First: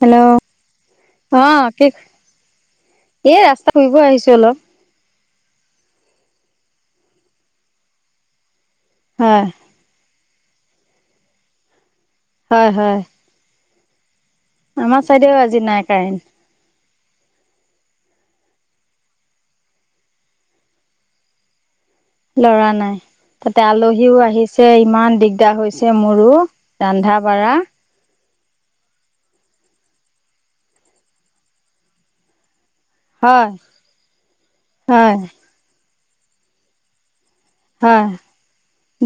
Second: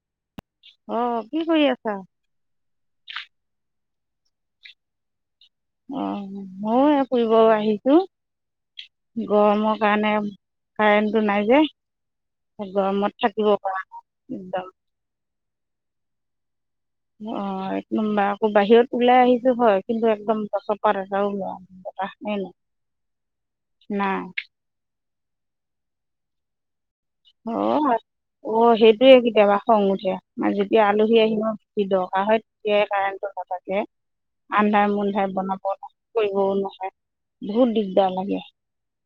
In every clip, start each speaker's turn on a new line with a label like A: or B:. A: Hello অ কি এ ৰাস্তা ঘুৰিব আহিছো অলপ।
B: অ মই ফুৰিব আহিছোঁ।
A: হয়
B: গৰমৰ কাৰণে কাৰেণ্টটো নাই যে।
A: হয় হয়
B: গৰমত থাকিব পৰা নাই একদম
A: আমাৰ চাইদেও আজি নাই কাৰেণ্ট।
B: অ এক নম্বাৰ আকৌ বাহিৰত ওলাই আহিছো হয় কিন্তু একদম গছৰ পাত এটাও লৰা নাই।
A: লৰা নাই। তাতে
B: নাই
A: আলহীও আহিছে, ইমান দিগদাৰ হৈছে মোৰো।
B: অ
A: ৰন্ধাবাৰা।
B: অ সেইটোৱে কেতিয়াবা খং উঠে। মানে যেতিয়া আলহী আহিব দৰকাৰ হয় তেতিয়াই কাৰেণ্টটো
A: হয়
B: না। আন্ধাৰ
A: হয়
B: মুন্ধাই বনাব কৰিবও নহয়। বহুত
A: হয়
B: দিগদাৰ লাগে।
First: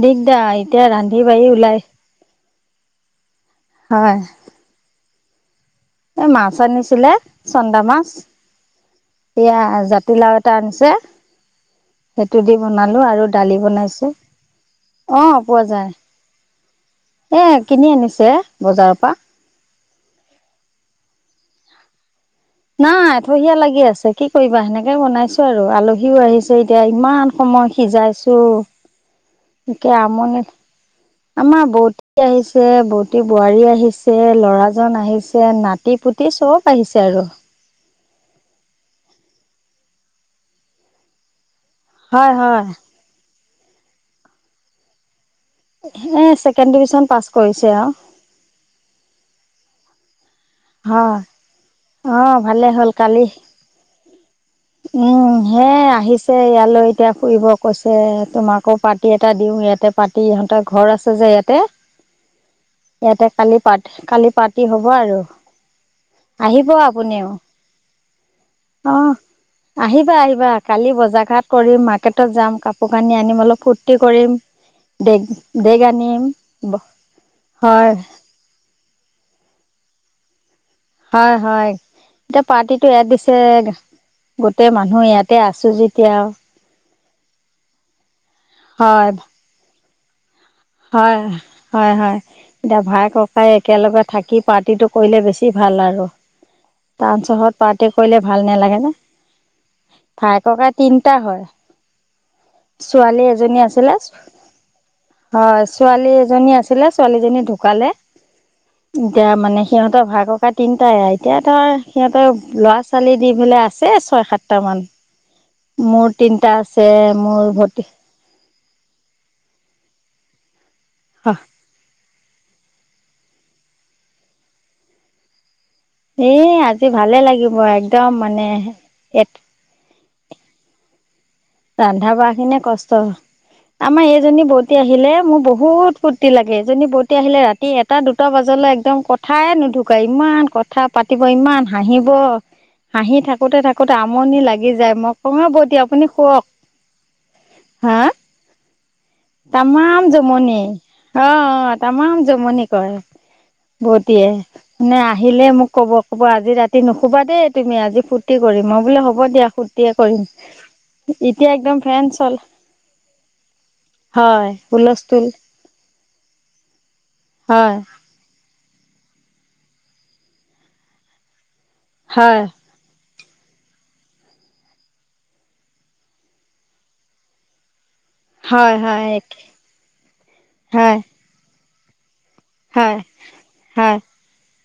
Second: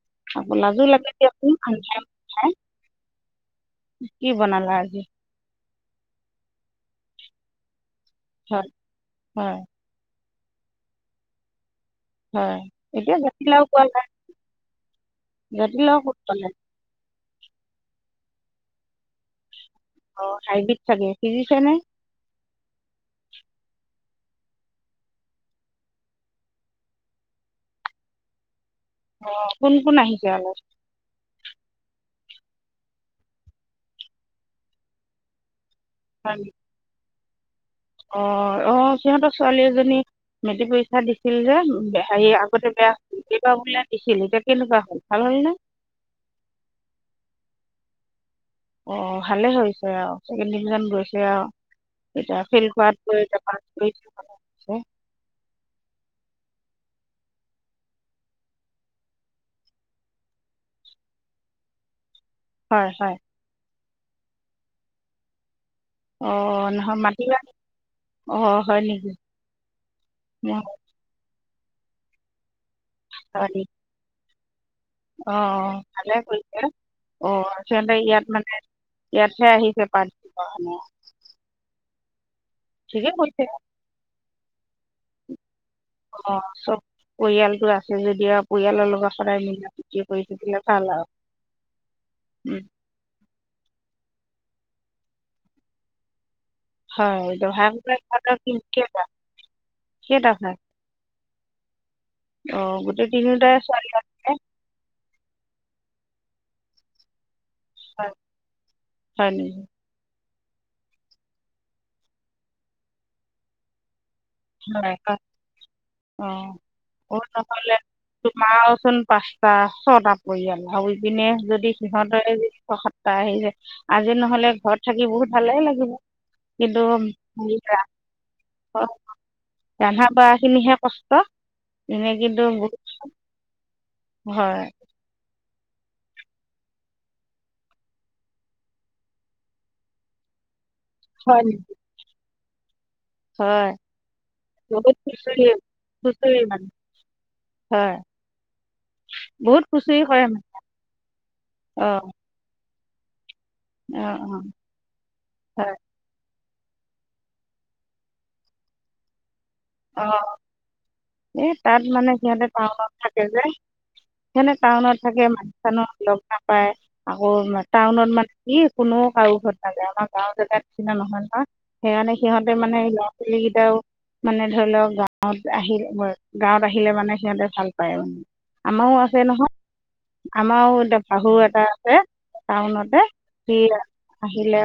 A: দিগদাৰ
B: আকৌ
A: এতিয়া
B: লাজো লাগে
A: ৰান্ধি বাঢ়ি ওলাই
B: দিয়কচোন। কি বনালা আজি?
A: এ মাছ আনিছিলে, চন্দা মাছ।
B: হয় হয়
A: এয়া জাতিলাও এত টানছে, সেইটো দি
B: হয়
A: বনালো আৰু দালি বনাইছো। অ পোৱা
B: জাতি
A: যায়
B: লাও কত পালে?
A: এ কিনি আনিছে বজাৰৰ পৰা।
B: অ হাইব্ৰিড চাগে হিজিছে নে
A: নাই থহিয়া লাগি আছে কি কৰিবা সেনেকে বনাইছো আৰু আলহীও আহিছে এতিয়া ইমান সময় সিজাইছো
B: অঁ কোন
A: একে
B: কোন আহিছে
A: আমনী লাগে আমাৰ বৌ আহিছে বৌটি বোৱাৰী আহিছে ল'ৰাজন আহিছে নাট পুতি পুতি চব আহিছে আৰু
B: অ অ সিহঁতৰ ছোৱালী এজনী মেট্ৰিক পৰীক্ষা দিছিল যে
A: হয়
B: সেই
A: হয়
B: আগতে বেয়া হল কেইবাৰ বোলে দিছিল এতিয়া কেনেকুৱা হ'ল ভাল হ'ল নে
A: এ ছেকেণ্ড ডিভিছন পাছ কৰিছে আউ
B: অ ভালে হৈছে আৰু ছেকেণ্ড ডিভিজন
A: হয়
B: গৈছে আৰু
A: অ
B: এতিয়া
A: ভালে
B: ফেল
A: হ'ল
B: কৰাতকৈ
A: কালি
B: এতিয়া পাছ কৰি
A: উম হে আহিছে ইয়ালৈ এতিয়া ফুৰিব কৈছে তোমাকো পাৰ্তি এটা দিওঁ ইয়াতে পাতি এটা ঘৰ আছে যে ইয়াতে
B: [inaudible] হয় হয়
A: ইয়াতে কালি পা কালি পাৰ্টি হব আৰু
B: অ
A: আহিব
B: নহয়
A: আপুনিও
B: মাটিবা নেকি হয়
A: অহ
B: নেকি?
A: আহিবা আহিবা কালি বজাৰ ঘাট কৰিম মাৰ্কেটত যাম কাপোৰ কানি আনিম অলপ ফূুৰ্তি কৰিম ডেগ
B: অ অ
A: ডেগ
B: ভালে
A: আনিম
B: হৈছে অ
A: হয়
B: আচলতে ইয়াত মানে ইয়াতহে আহিছে পাৰতি দিব আমক
A: হয় হয় এতিয়া পাৰ্টিটো ইয়াত
B: ঠিকে
A: দিছে
B: কৰিছে
A: গোটেই মানুহ ইয়াতে আছো যেতিয়া
B: অ চব পৰিয়ালটো আছো যেতিয়া পৰিয়ালৰ
A: হয়
B: লগত সদায় মিলা প্ৰীতিৰে কৰি থাকিলে ভাল আৰু
A: হয় হয় হয়
B: উম,
A: এতিয়া ভাই ককাই একেলগে থাকি পাত পাৰ্টিটো কৰিলে বেছি ভাল আৰু ডান
B: হয়
A: চহৰত
B: দহা
A: পাৰ্টি কৰিলে
B: কুকুৰা
A: ভাল নালাগে নে
B: কেইটা কেইটা
A: ভাই
B: ভাগ
A: ককাই তিনিটা হয়
B: অ গোটেই
A: ছোৱালী
B: তিনিওটাই
A: এজনী
B: ছোৱালী
A: আছিলে হয় ছোৱালী এজনী আছিলে ছোৱালীজনী ঢুকালে
B: হয়
A: এতিয়া
B: হয় নেকি
A: মানে সিহঁতৰ ভাই ক কাই তিনটাই এতিয়া ধৰ সিহঁতৰ ল'ৰা ছোৱালী দি পেলায় আছে ছয় সাতটা মান
B: হয় হয় অ অ
A: মোৰ
B: নহলে
A: ভতি
B: তোমাৰচোন পাঁচটা ছটা পৰিয়াল উ পিনে যদি সিহঁত সাত্তাহ আহিছে যায় আজি নহলে ঘৰত থাকি বহুত ভালে লাগে
A: এ আজি ভালে লাগিব একদম মানে
B: ৰন্ধা বঢ়া খিনিহে কষ্ট এনে
A: ৰন্ধা বঢ়া
B: কিন্তু
A: খিনিয়
B: বহুত
A: কষ্ট আমাৰ এইজনী
B: হয়
A: বৌতী আহিলে মোৰ বহুত বহুত ফূৰ্তি লাগে এজনী ফুৰৰ্তি আহিলে ৰাতি এটা দুটা বজালে একদম কথাই নুঢুকাই ইমান কথা কথা পাতিব
B: হয়
A: ইমান
B: নেকি?
A: হাঁহিব হাঁহি থাকোতে
B: হয়
A: থাকোতে আমনি লাগি
B: বহুত
A: যায় মই
B: খুচৰি
A: কও বৌ দি আপুনি
B: খুচৰি
A: হুওক
B: হয় বহুত খুচৰি
A: তামাম
B: কৰে মানে
A: জমনি অ
B: অঁ
A: তামাম জমনি ক
B: অঁ
A: বৌতিয়ে
B: অঁ
A: মানে আহিলে মোক
B: হয়
A: কব ক'ব আজি ৰাতি ফু্তি নুহুবা দেই তুমি আজি ফূৰ্তি কৰিম অ বোলে হ'ব দিয়া ফূৰ্তিয়ে কৰিম
B: এ
A: এতিয়া একদম
B: তাত
A: ফেন
B: মানে
A: চল
B: সিহঁতে টাউনত থাকে যে
A: হয়
B: সনে টাউনত থাকে
A: হুলস্থুল
B: মানুহ চানুহ লগ নাপায় আকৌ
A: হয়
B: টাউনত মানে কি কোনো কাৰো ঘৰত নাযায় আমাৰ গাও জেগা তাত নিচিনা নহয় ন সেইকাৰণে
A: হয়
B: সিহঁতে মানে ছোৱালী কেইটাও মানে ধৰি লওক গাঁৱত আহিল গাঁৱত আহিলে মানে সিহঁতে ভাল
A: হয়
B: আমাৰো
A: হয়
B: আছে নহয় আমাৰো
A: হয়
B: এতিয়া শাহু এটা আছে
A: হয়
B: টাউনতে সি
A: হয়
B: আহিলে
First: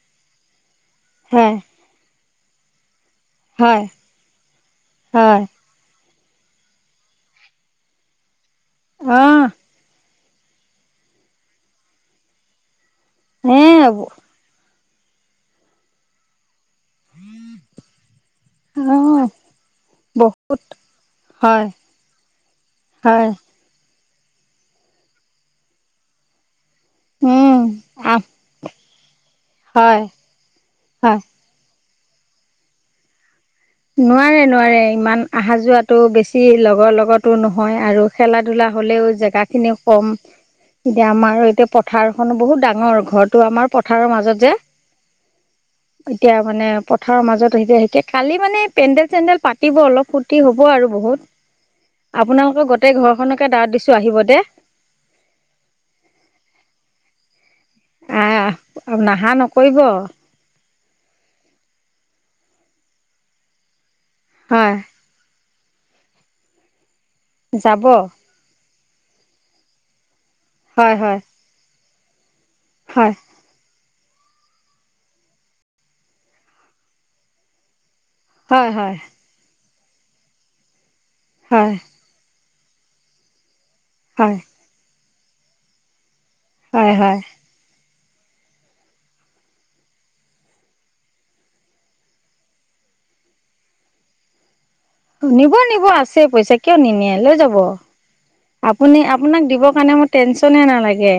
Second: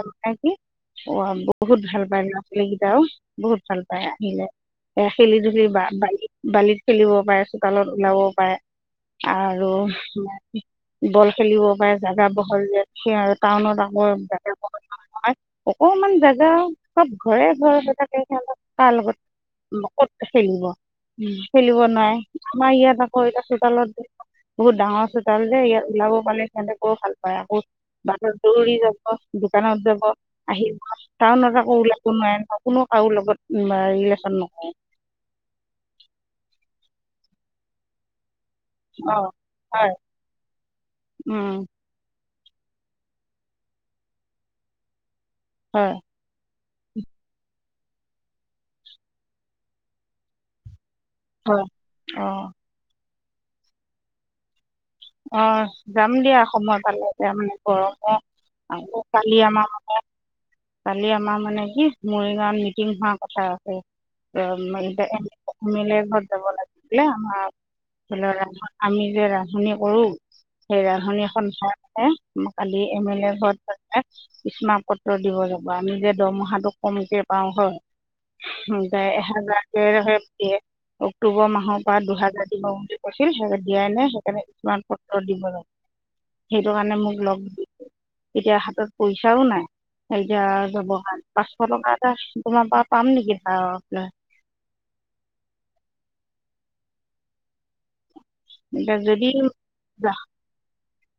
B: অ
A: হয়
B: বহুত ভাল পাই লৰা ছোৱালীকেইটাও বহুত ভাল
A: হয়
B: পায় আহিলে এ খেলি
A: হয়
B: ধূলি বা বালি বালিত খেলিব পাৰে চোতালত ওলাব পাৰে
A: অহ
B: আৰু বল খেলিব পাৰে, জোগা বহল যে সেই আৰু
A: এ
B: টাউনত আকৌ অকনমান জেগা চব ঘৰে ঘৰে থাকে অল তাৰ
A: অহ
B: লগত। ক'ত
A: বহুত
B: খেলিব উম
A: হয়
B: খেলিব নোৱাৰে আমাৰ ইয়াত
A: হয়
B: আকৌ এতিয়া চোতালত। বহুত ডাঙৰ চোতাল যে, ইয়াত ওলাব পালে সিহঁতেকও ভাল পায় আকৌ
A: উম আহ
B: বাটত দৌৰি যাব। দোকানত যাব
A: হয়
B: আহিব
A: হয়
B: টাউনত আকৌ ওলাব নোৱাৰে নহয় কোনো কাৰো লগত ৰিলেশ্যন
A: নোৱাৰে
B: নকৰে
A: নোৱাৰে, ইমান অহা যোৱাটো বেছি লগৰ লগতো নহয় আৰু খেলাত ধোলা হ'লেও
B: অঁ
A: জেগা খিনি
B: হয়
A: কম এতিয়া আমাৰ
B: উম
A: এতিয়া পথাৰ এখনো বহুত ডাঙৰ ঘৰটো আমাৰ পথাৰৰ মাজত যে
B: হয়
A: এতিয়া মানে পথাৰৰ মাজত আহি সে কালি মানে পেণ্ডেল, চেণ্ডেল পাতিব অলপ ফূ্তি হ'ব আৰু বহুত
B: হয় অঁ
A: আপোনালোকৰ গোটেই ঘৰখনকে দাৱত দিছো আহিব দে
B: অঁ যাম দিয়া সময় পালে যাম। গৰমো আৰু
A: আহ নাহা
B: কালি আমাৰ
A: নকৰিব
B: মানে কালি আমাৰ মানে কি মৰিগাঁৱত মিটিং হোৱা কথা আছে।
A: হয়
B: অসমীয়া লে ঘৰত যাব লাগিছিলে আমাৰ
A: যাব
B: ধৰি ল আমি যে ৰান্ধি কৰো সে
A: হয় হয়
B: ৰান্ধনী সন্থা এ কালি এম
A: হয়
B: এ লে ঘৰত স্মাক পত্ৰ দিব যাব আমি যে দৰমহাটো কমকে পাও হয়।
A: হয় হয়
B: দাই এহেজাৰ কেহে দিয়ে অক্টোবৰ
A: হয়
B: মাহৰ পৰা দুহেজাৰ থওঁ বোলি কৈছিল হেই জাতিয়াই
A: হয়
B: কিছুমান পত্ৰ দিব লাগে। সেইটো
A: হয়
B: কাৰণে
A: হয়
B: মোক লগ দি এতিয়া হাতত পইচাঁও নাই সেইতিয়া যাব পাঁচশ টকা এটা তোমাৰ পৰা পাম নেকি বাৰ ল
A: নিব নিব আছে। পইচাঁ কিয় নিনিয়ে লৈ যাব।
B: এতিয়া
A: আপুনি
B: যদি
A: আপোনাক দিবৰ কাৰণে মোৰ টেনচনে নালাগে।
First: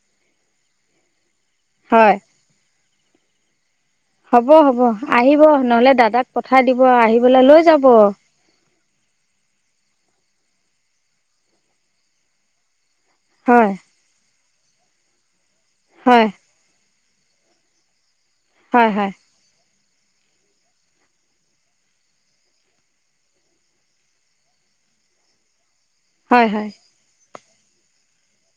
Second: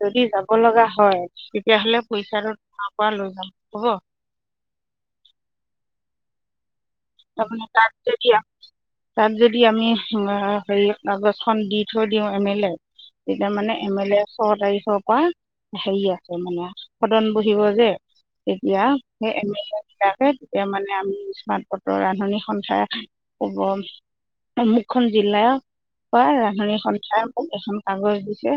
B: যদি যাব লগা হয়। তেতিয়া হ'লে
A: হয়
B: পইচাটো মা পৰা লৈ যাম হ'ব
A: হ'ব হ'ব আহিব নহলে দাদাক পঠাই দিব আহি পেলাই লৈ
B: তাৰমানে
A: যাব।
B: তাত যদি তাত যদি আমি হেৰি কাগজ খন দি থৈ দিওঁ এম এল এক তেতিয়া
A: হয়
B: মানে এম এ লে ছয় তাৰিখৰ পৰা হেৰি
A: হয়
B: আছে মানে সদন বহিব যে তেতিয়া
A: হয় হয়
B: সেইম এল বিলাকে তেতিয়া মানে আমি বতৰ ৰান্ধনী সন্থাৰ হব অমুকখন জিলা অই
A: হয় হয়
B: ৰান্ধনী সন্থাই মোক এখন কাগজ দিছে,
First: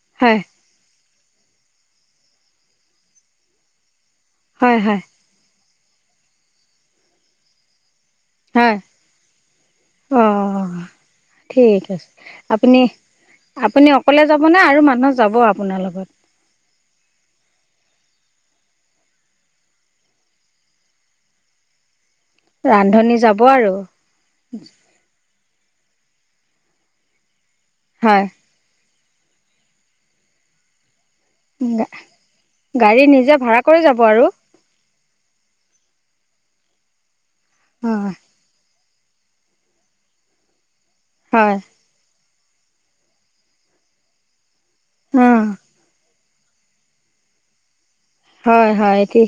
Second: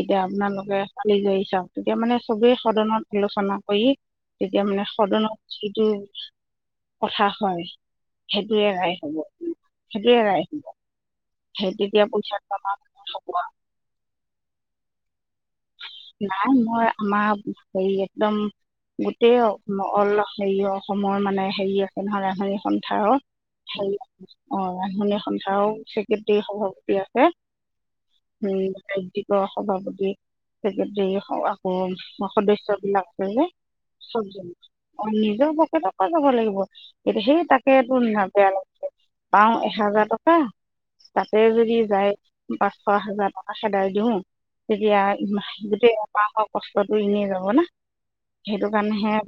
B: এতিয়া
A: হয়
B: আপোনালোকে কৰি যাই চাওঁ তেতিয়া মানে চবেই সদনত আলোচনা কৰি তেতিয়া
A: হয়
B: মানে
A: হয়
B: সদনত সেইটো কথা হয়। সেইটোৱে
A: হয়
B: ৰাইট হব, সেইটোৱে ৰাইট
A: অঁ
B: হব। সেই
A: ঠিক
B: তেতিয়া
A: আছে।
B: পইচা জমা
A: আপুনি
B: হ'ব
A: আপুনি অকলে যাব নে আৰু মানুহ যাব আ
B: নাই মই আমাৰ হেৰি একদম গোটেই অল হেৰি অসমৰ মানে হেৰি নহয় ৰান্ধনী সন্থাৰৰ
A: ৰান্ধনী যাব আৰু
B: হে অ ৰান্ধনী সন্থা কথাও স্বীকৃতি সভাপতি আছে
A: হয়
B: উম সভাপতি চেক্ৰটাৰী আকৌ সদস্য
A: গাড়ী
B: বিলাকে
A: নিজে
B: যে
A: ভাড়া কৰি যাব আৰু
B: অঁ নিজৰ পকেটকৈ যাব লাগিব কিন্তু সেই তাকে তো
A: হয়
B: বেয়া লাগিছে। পাওঁ এহোজাৰ টকা তাতে
A: হয়
B: যদি যায়--' পাঁচশ এহাজাৰ টকা হে দাইক দিওঁ তেতিয়া
A: অঁ
B: কষ্টতটো এনে যাব না সেইটো
A: হয় হয়
B: কাৰণেহে
A: এটি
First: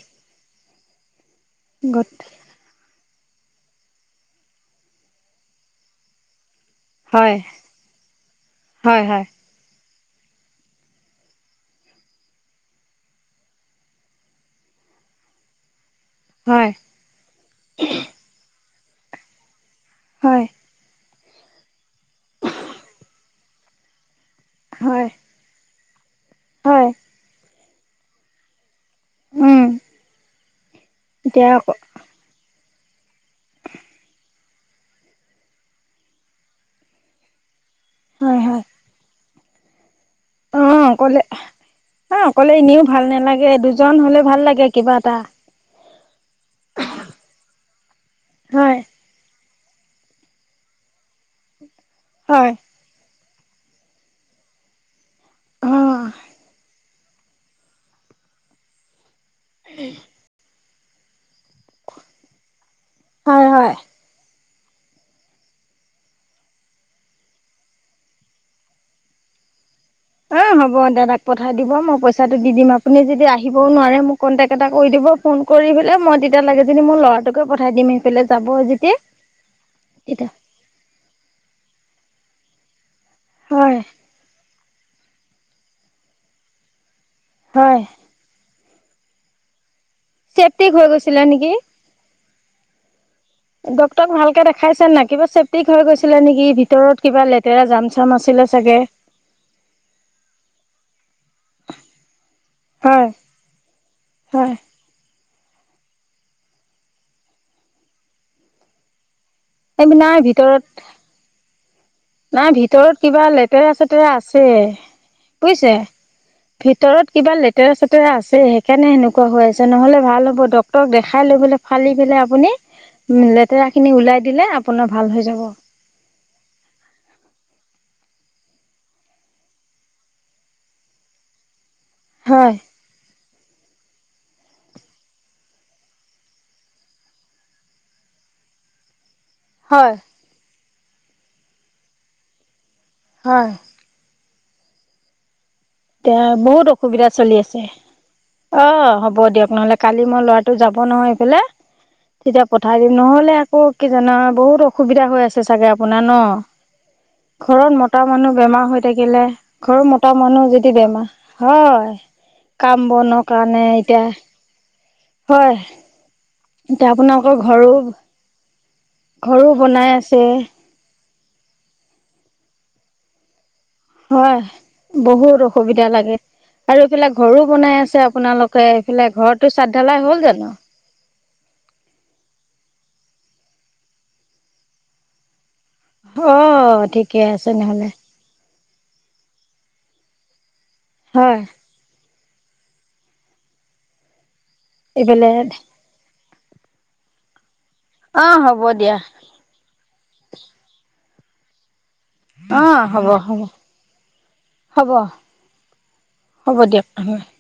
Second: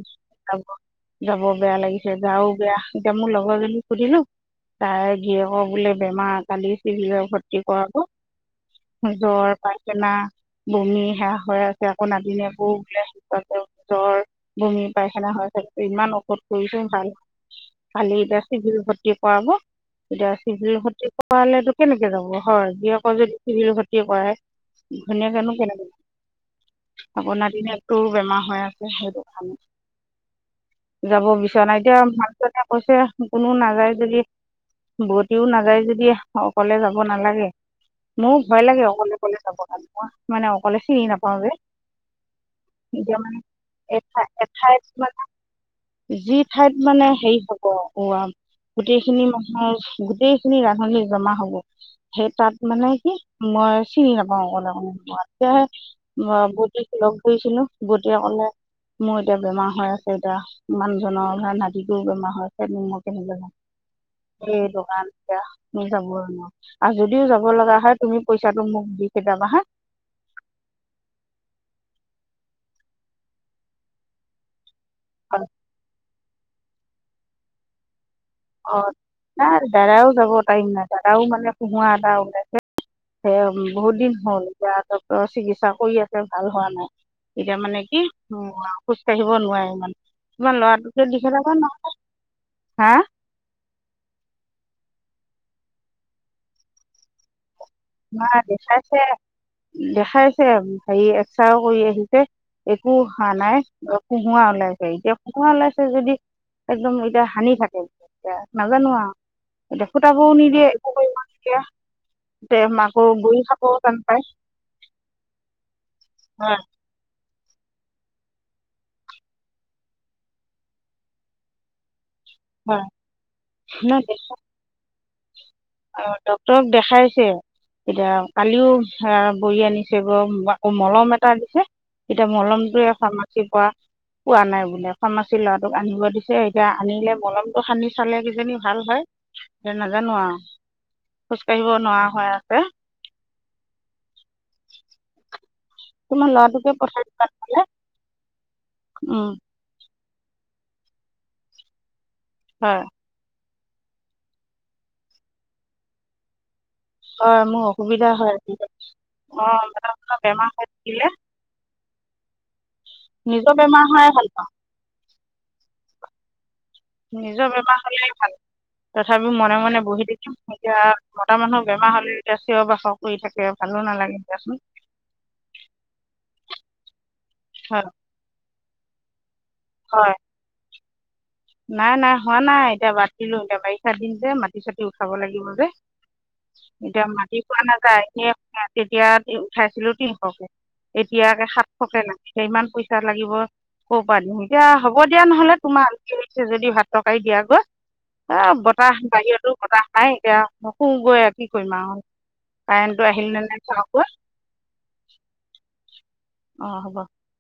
B: যাব বেয়া লাগিছে গা বেয়া। এতিয়া মোৰ লগৰজনীক সুধিলো তাই গীয়েকৰ বোলে বেমাৰ কালি চিবিৰৰে
A: হয়
B: ভৰ্তি কৰালো
A: হয় হয়
B: জ্বৰ পাইছে না বমি সেয়া হৈ আছে আকৌ নাতিনে একো বোলে আ নিজৰ বমি পায়খানা হৈ আছে ইমান ঔষধ
A: হয়
B: কৰিছো ভাল ভালি এতিয়া চিভিৰ ভৰ্তি কৰাব এতিয়া
A: হয়
B: চিভিৰ খতি কৰালে কেনেকে যাব হয় যক যদি চিভিৰৰ খতি কৰাই
A: হয়
B: ঘৈণীয়েকে নো কেনেকে দিয়ে?
A: হয়
B: আকৌ নাতিনীয়েকতো বেমাৰ হৈ আছে।
A: উম
B: যাব
A: এতিয়া
B: বিচৰা
A: আকৌ
B: নাই এতিয়া মাকজনীয়ে কৈছে কোনো নাযায় যদি বৌটিও নাযায় যদি অকলে যাব নালাগে। মো
A: হয় হয়
B: ভয় লাগে অকলে অকলে যাব কাৰণে মই মানে অকলে চিনি নাপাওঁ যে।
A: হে অকলে এনেও ভাল
B: এতিয়া মানে
A: নেলাগে দুজন হ'লে
B: এঠাই
A: ভাল লাগে
B: এঠাইত
A: কিবা এটা
B: মানে যি ঠাইত মানে হেৰি হ'ব ৱা
A: হয়
B: গোটেইখিনি মান গোটেই খিনি ৰান্ধনি জমা হ'ব সেই
A: হয়
B: তাত মানে কি মই চিনি নাপাওঁ অলেণে [unintelligible]
A: অ
B: মই তেতিয়াহে ব লগ কৰিছিলো বোতিয়ে ক'লে মোৰ এতিয়া বেমাৰ হৈ আছে এতিয়া মানুহজনৰ ঘৰৰ নাটিটো বেমাৰ হৈছে মই কেনেকৈ
A: হয়
B: যাওঁ
A: হয়
B: উম দোকান এয়া মই যাব নোৱাৰো আৰু যদিও যাব লগা হয় তুমি পইচাটো মোক দি [unintelligible]
A: এ হ'ব, দাদাক পঠাই দিব, মই পইচাটো দি দিম, আপুনি যদি আহিবও নোৱাৰে মোক কণ্টেক্ট এটা কৰি দিব ফোন কৰি পেলাই মই তেতিয়া লাগে যদি মোৰ ল'ৰাটোকে পঠাই দিম সেইফালে যাব
B: অ
A: যেতিয়া
B: নাই দাদাও
A: তেতিয়া
B: যাব টাইম নাই দাদাও মানে কুহোঁৱা এটা ওলাইছে। সে
A: হয়
B: বহুত দিন হ'ল এতিয়া ডক্তৰ চিকিৎসা কৰি আছে ভাল হোৱা নাই এতিয়া মানে
A: হয়
B: কি উ খোজ কঢ়িব নোৱাৰে ইমান তোমাৰ
A: চেফটিক হৈ
B: ল'ৰাটোকে
A: গৈছিলে
B: দিঠৈ যাব নহ'লে হা
A: ডক্টৰক ভালকে দেখাইছে নাই? কিবা চেফ্টিক হৈ গৈছিলে নেকি ভিতৰত কিবা লেতে
B: দেখাইছে দেখাইছে হেৰি এক্সাৰও কৰি আহিছে একো
A: হয়
B: হোৱা নাই কুহোঁৱা
A: হয়
B: ওলাইছে এতিয়া কুহোঁৱা ওলাইছে যদি একদম এতিয়া হানি থাকে এতিয়া নাজানো আৱ
A: এই
B: এতিয়া
A: নাই
B: ফুতাবও নিদিয়ে একো কৰিব নিদিয়ে।
A: এ
B: তে
A: ভিতৰত
B: আকৌ
A: কিবা
B: গুৰি
A: লেতেৰা
B: খাবও টান
A: চেতেৰা
B: পায়
A: আছে বুয়িছে
B: হয়
A: ভিতৰত কিবা লেতেৰা চেতেৰা আছে সেইকাণে সেনেকুৱা হৈ আছে নহ'লে ভাল হ'ব ডক্তৰক দেখাই লৈ পেলাই ফালি পেলাই আপুনি
B: হয়
A: লেতেৰা খিনি
B: ন
A: উলাই দিলে আপোনাৰ ভাল হৈ যাব।
B: ডক্তৰক দেখাইছে এতিয়া কালিও হা বৰি আনিছে গৈ আকৌ মলম এটা দিছে। এতিয়া
A: হয়
B: মলমটোয়ে এখন মাখি পৱা পোৱা নাই বোলে ফাৰ্মাচীৰ ল'ৰাটোক আনিব দিছে এতিয়া আনিলে মলমটো সানি চালে কি জানি ভাল হয় এতিয়া
A: হয়
B: নাজানো আৱ খোজ কাঢ়িব নোৱাৰা হৈ আছে
A: হয়। এতিয়া
B: তোমাৰ
A: বহুত
B: ল'ৰাটোকে পঠাই
A: অসুবিধাত
B: দিবা
A: চলি আছে।
B: নহ'লে
A: অ হ'ব
B: উম,
A: দিয়ক নহ'লে কালি মই ল'ৰাটো যাব নহয় এইফালে তেতিয়া পঠাই
B: হয়
A: দিম নহ'লে অ কি জানা বহুত অসুবিধা হৈ আছে চাগে আপোনাৰ ন?
B: হয় মোৰ
A: ঘৰত মতা
B: অসুবিধা
A: মানুহ
B: হয়
A: বেমাৰ হৈ থাকিলে
B: অঁ
A: ঘৰৰ মতা মানুহ
B: বেমাৰ
A: য
B: হৈ
A: বেমাৰ
B: থাকিলে
A: হয় কাম বনৰ
B: নিজৰ
A: কাৰণে
B: বেমাৰ
A: এতিয়া
B: হোৱাই ভাল পাওঁ
A: হয় এতিয়া আপোনালোকৰ
B: নিজৰ
A: ঘৰো
B: বেমাৰ হ'লে ভাল তথাপিও
A: ঘৰো
B: মনে মনে
A: বনাই
B: বহি
A: আছে
B: থাকিম এতিয়া মতা মানুহ বেমাৰ হ'লে এতিয়া চিঞৰ বাখৰ কৰি থাকে। ভালো নালাগে
A: হয়
B: দিয়াচোন
A: বহুত অসুবিধা লাগে আৰু এইফালে ঘৰো বনাই
B: হয়
A: আছে আপোনালোক এইফালে ঘৰটো চাদ ঢালাই
B: হয়
A: হ'ল জানো
B: নাই নাই হোৱা নাই এতিয়া বাদ দিলো এতিয়া বাৰিষা দিন যে মাটি চাটি উঠাব লাগিব যে
A: অ
B: এতিয়া
A: ঠিকে
B: মাতি
A: আছে
B: পোৱা
A: নহ'লে
B: নাযায় এ তেতিয়া উঠাইছিলো এতিয়া
A: হয়
B: একে সাতশকে লাগে ইমান পইচা লাগিব কৰ পা দিম এতিয়া হ'ব দিয়া
A: এইফালে
B: নহ'লে, তোমাক দেৰি হৈছে যদি ভাত তৰকাৰী দিয়া গৈ।
A: অ
B: এ
A: হ'ব দিয়া
B: বতাহ বাহিৰতো বতাহ নাই এতিয়া শুগৈ আৰু কি কৰিম আৱ।
A: অ হ'ব হ'ব
B: অঁ হ'ব
A: হ'বহ [inaudible]